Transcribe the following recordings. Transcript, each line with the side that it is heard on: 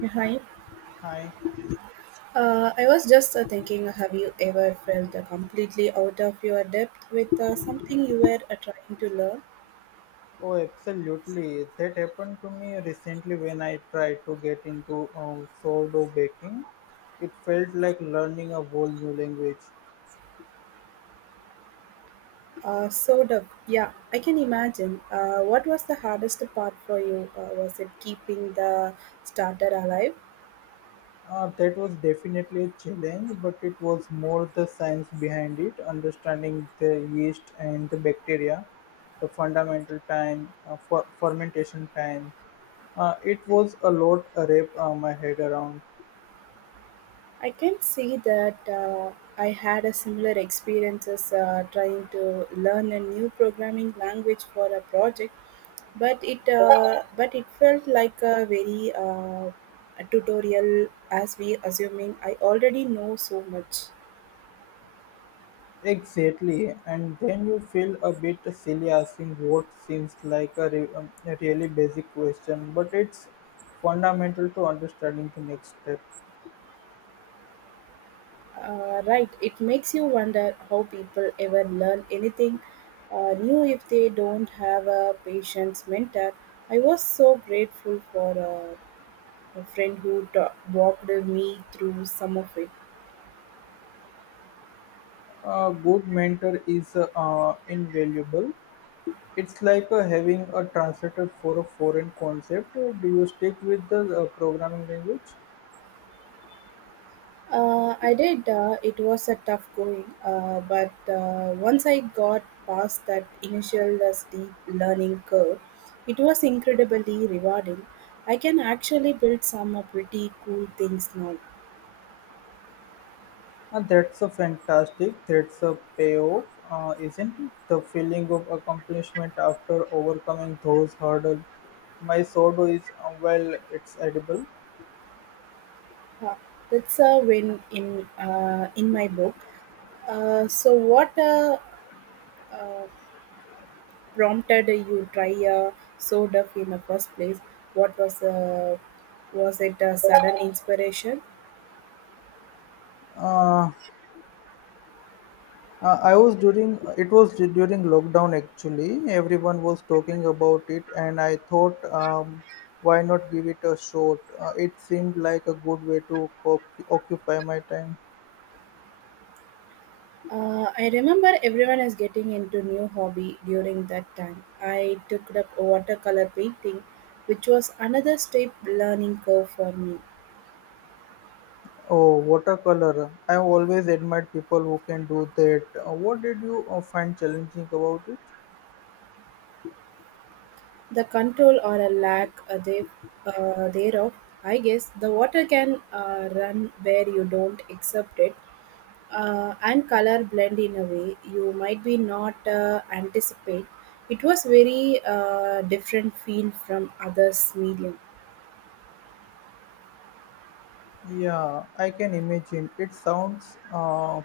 right: Yeah, hi.
left: Hi.
right: I was just thinking, have you ever felt completely out of your depth with something you were trying to learn?
left: Oh, absolutely. That happened to me recently when I tried to get into sourdough baking. It felt like learning a whole new language.
right: Sort of, yeah, I can imagine. What was the hardest part for you? Was it keeping the starter alive?
left: That was definitely a challenge, but it was more the science behind it, understanding the yeast and the bacteria, the fundamental time, for fermentation time. It was a lot to wrap my head around.
right: I can see that, I had a similar experiences trying to learn a new programming language for a project. But it felt like a very a tutorial as we assuming I already know so much
left: Exactly, and then you feel a bit silly asking what seems like a really basic question, but it's fundamental to understanding the next step.
right: uh, right it makes you wonder how people ever learn anything new if they don't have a patient's mentor. I was so grateful for a friend who walked me through some of it.
left: A good mentor is invaluable. It's like having a translator for a foreign concept. Do you stick with the programming language?
right: I did. It was a tough going, but once I got past that initial steep learning curve, it was incredibly rewarding. I can actually build some pretty cool things now.
left: And that's a fantastic. That's a payoff, isn't it? The feeling of accomplishment after overcoming those hurdles. My sourdough is well, it's edible.
right: Huh. That's a win in my book. So, what uh, prompted you try soda in the first place? What was it a sudden inspiration?
left: Uh, I was during it was du- During lockdown actually. Everyone was talking about it, and I thought, why not give it a shot? It seemed like a good way to occupy my time.
right: I remember everyone is getting into new hobby during that time. I took up watercolor painting, which was another steep learning curve for me.
left: Oh, watercolor. I always admired people who can do that. What did you find challenging about it?
right: The control or a lack thereof, I guess the water can run where you don't accept it, and color blend in a way you might be not anticipate. It was very different feel from others medium.
left: Yeah, I can imagine. It sounds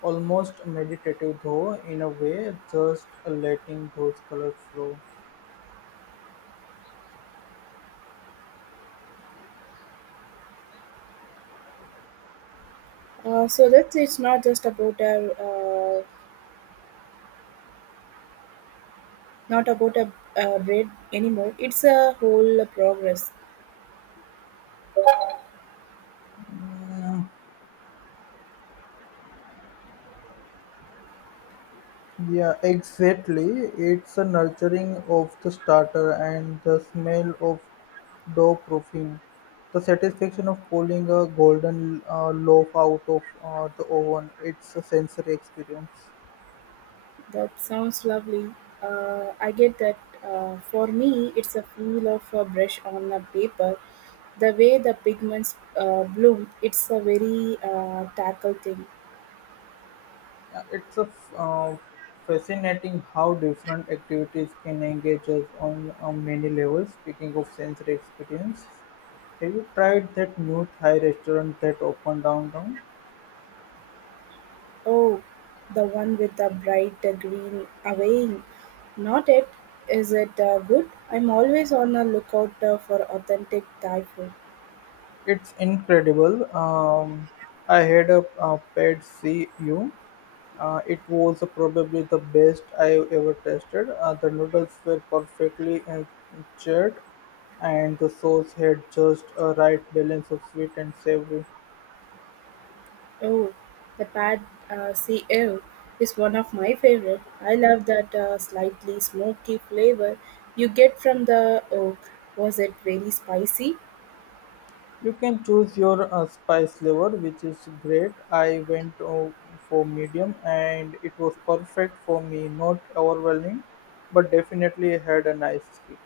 left: almost meditative, though, in a way, just letting those colors flow.
right: So let it's not just about a not about a, bread anymore. It's a whole progress.
left: Mm, Yeah exactly. It's a nurturing of the starter and the smell of dough proofing. The satisfaction of pulling a golden loaf out of the oven. It's a sensory experience.
right: That sounds lovely. I get that. For me, it's a feel of a brush on a paper. The way the pigments bloom, it's a very tackle thing.
left: Uh, It's a f- uh, Fascinating how different activities can engage us on many levels. Speaking of sensory experience, have you tried that new Thai restaurant that opened downtown?
right: Oh, the one with the bright green awaying. Not it. Is it good? I'm always on the lookout for authentic Thai food.
left: It's incredible. I had a pet CU. It was probably the best I ever tasted. The noodles were perfectly charred, and the sauce had just a right balance of sweet and savory.
right: Oh, the pad see ew is one of my favorite. I love that slightly smoky flavor you get from the oak. Was it very spicy?
left: You can choose your spice level, which is great. I went for medium, and it was perfect for me. Not overwhelming, but definitely had a nice kick.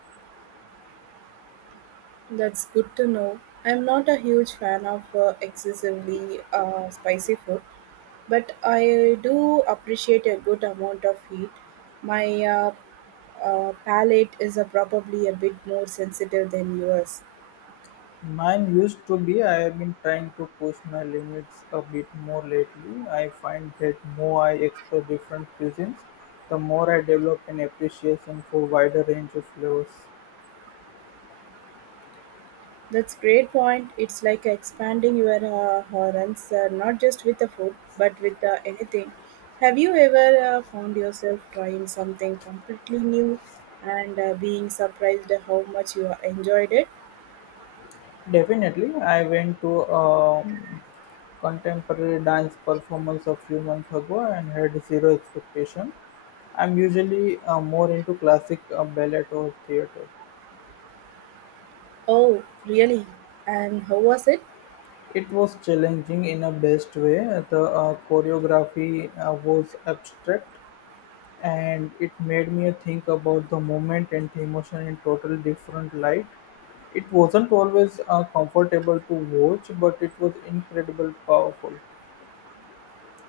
right: That's good to know. I'm not a huge fan of excessively spicy food, but I do appreciate a good amount of heat. My palate is probably a bit more sensitive than yours.
left: Mine used to be. I have been trying to push my limits a bit more lately. I find that more I explore different cuisines, the more I develop an appreciation for wider range of flavors.
right: That's great point. It's like expanding your horizons, not just with the food, but with anything. Have you ever found yourself trying something completely new and being surprised how much you enjoyed it?
left: Definitely, I went to a contemporary dance performance a few months ago and had zero expectation. I'm usually more into classic ballet or theater.
right: Oh, really? And how was it?
left: It was challenging in a best way. The choreography was abstract, and it made me think about the moment and the emotion in total different light. It wasn't always comfortable to watch, but it was incredible powerful.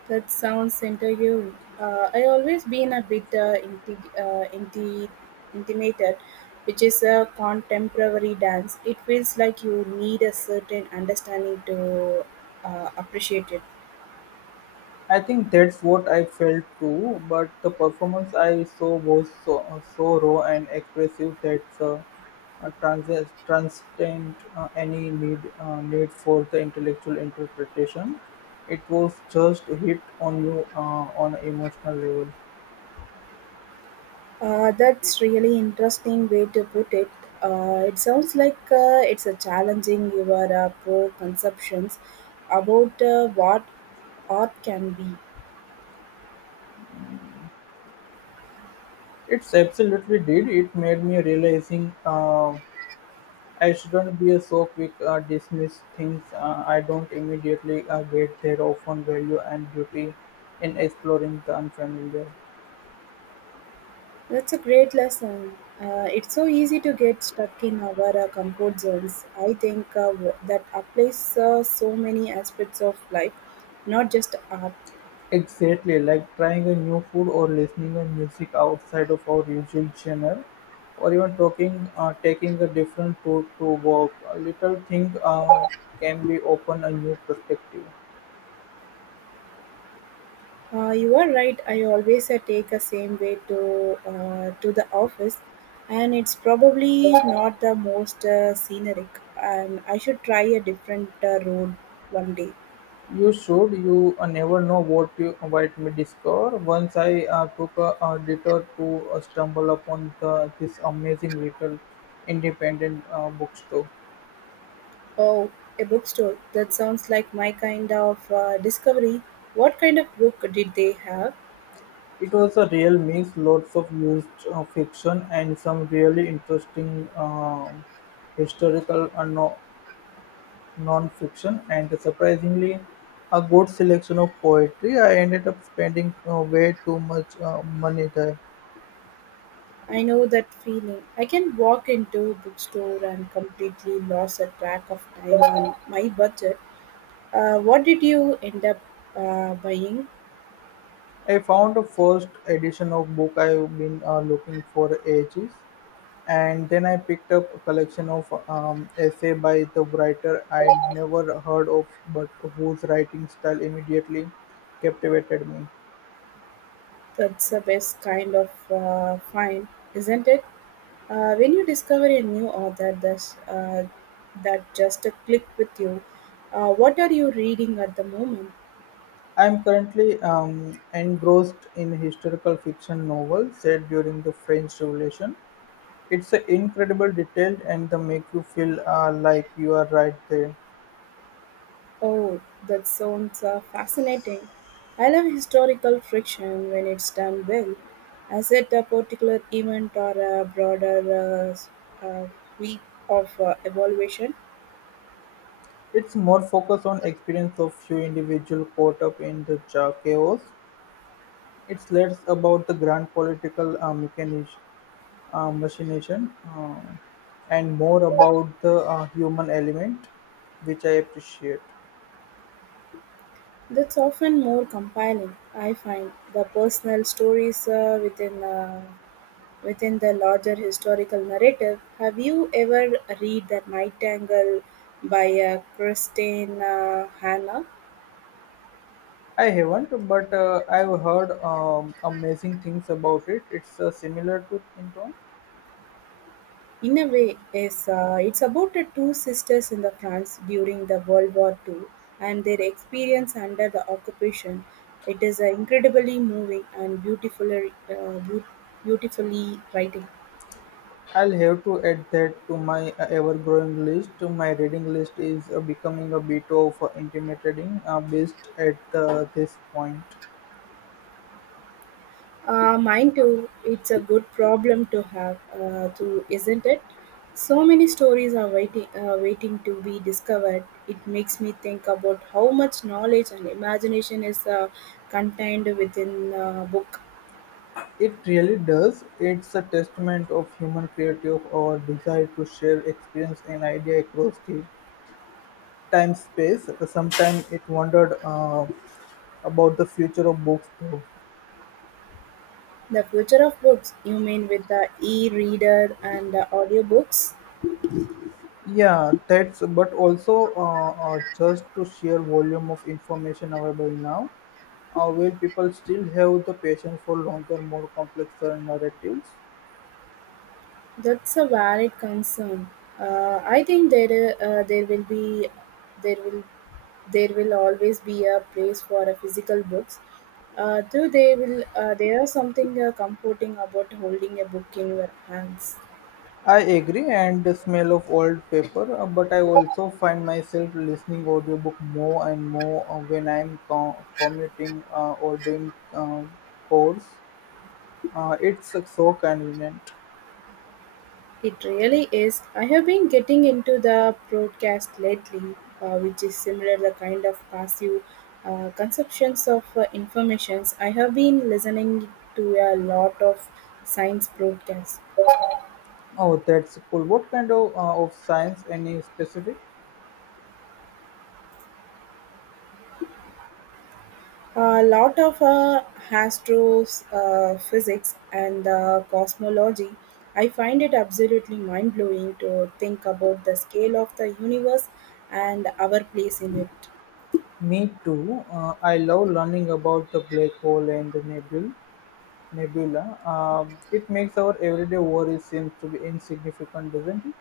right: That sounds intriguing. I always been a bit intimidated, which is a contemporary dance. It feels like you need a certain understanding to appreciate it.
left: I think that's what I felt too, but the performance I saw was so raw and expressive that transcend any need need for the intellectual interpretation. It was just hit on you on an emotional level.
right: That's really interesting way to put it. It sounds like it's a challenging your preconceptions about what art can be.
left: It's absolutely did. It made me realizing I shouldn't be a so quick dismiss things. I don't immediately get their often value and beauty in exploring the unfamiliar.
right: That's a great lesson. It's so easy to get stuck in our comfort zones. I think, that applies so many aspects of life, not just art.
left: Exactly, like trying a new food or listening to music outside of our usual channel, or even taking a different route to work. A little thing can be open a new perspective.
right: You are right. I always take the same way to the office, and it's probably not the most scenic. And I should try a different road one day.
left: You should. You never know what you might me discover. Once I took a detour to stumble upon this amazing little independent bookstore.
right: Oh, a bookstore. That sounds like my kind of discovery. What kind of book did they have?
left: It was a real mix, lots of used fiction and some really interesting historical and no, non-fiction, and surprisingly, a good selection of poetry. I ended up spending way too much money there.
right: I know that feeling. I can walk into a bookstore and completely lost a track of time on my budget. What did you end up buying?
left: I found the first edition of book I've been looking for ages, and then I picked up a collection of essay by the writer I'd never heard of, but whose writing style immediately captivated me.
right: That's the best kind of find, isn't it? When you discover a new author that's, that just a click with you, what are you reading at the moment?
left: I'm currently engrossed in historical fiction novel set during the French Revolution. It's incredible detailed and they make you feel like you are right there.
right: Oh, that sounds fascinating. I love historical friction when it's done well. Is it a particular event or a broader uh, sweep of evaluation?
left: It's more focused on experience of few individual caught up in the chaos. It's less about the grand political mechanish, machination and more about the human element, which I appreciate.
right: That's often more compelling, I find, the personal stories within the larger historical narrative. Have you ever read The Nightingale by Christine Hannah?
left: I haven't, but I've heard amazing things about it. It's similar to in.
right: In a way, yes, it's about the two sisters in the France during the World War II and their experience under the occupation. It is an incredibly moving and beautifully writing.
left: I'll have to add that to my ever-growing list. My reading list is becoming a bit of intimidating based at this point.
right: Mine too. It's a good problem to have, too, isn't it? So many stories are waiting to be discovered. It makes me think about how much knowledge and imagination is contained within a book.
left: It really does. It's a testament of human creative or desire to share experience and idea across the time space. Sometimes it wondered about the future of books, though.
right: The future of books, you mean with the e-reader and the audiobooks?
left: Yeah, that's but also just to sheer volume of information available now, will people still have the patience for longer, more complex narratives?
right: That's a valid concern. I think there will there will always be a place for a physical books. Though they will there are something comforting about holding a book in your hands.
left: I agree, and the smell of old paper, but I also find myself listening audiobook more and more when I'm commuting or doing course. It's so convenient.
right: It really is. I have been getting into the broadcast lately, which is similar the kind of passive conceptions of informations. I have been listening to a lot of science broadcasts,
left: Oh, that's cool. What kind of science? Any specific?
right: a lot of astrophysics physics and cosmology. I find it absolutely mind blowing to think about the scale of the universe and our place in it.
left: Me too. I love learning about the black hole and the nebula. Nebula. It makes our everyday worries seem to be insignificant, doesn't it?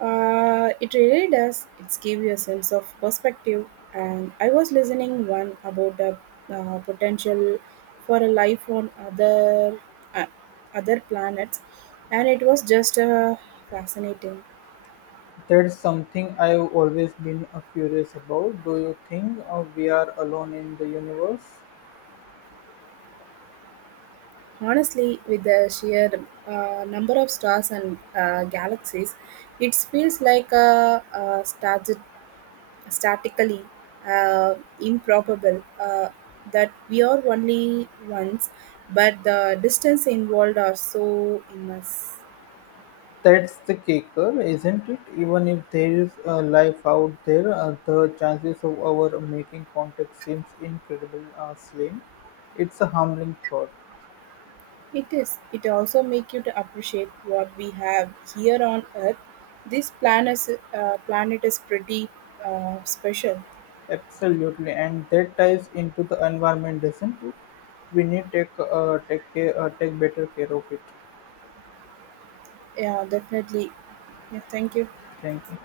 right: It really does. It's give you a sense of perspective. And I was listening one about the potential for a life on uh, other planets, and it was just fascinating.
left: That's something I've always been curious about. Do you think we are alone in the universe?
right: Honestly, with the sheer number of stars and galaxies, it feels like a star statically improbable that we are only once, but the distance involved are so immense.
left: That's the kicker, isn't it? Even if there is life out there, the chances of our making contact seems incredible slim. It's a humbling thought.
right: It is. It also make you to appreciate what we have here on Earth. This planet is pretty special.
left: Absolutely, and that ties into the environment, doesn't it? We need take take care, take better care of it.
right: Yeah, definitely. Yeah, thank you.
left: Thank you.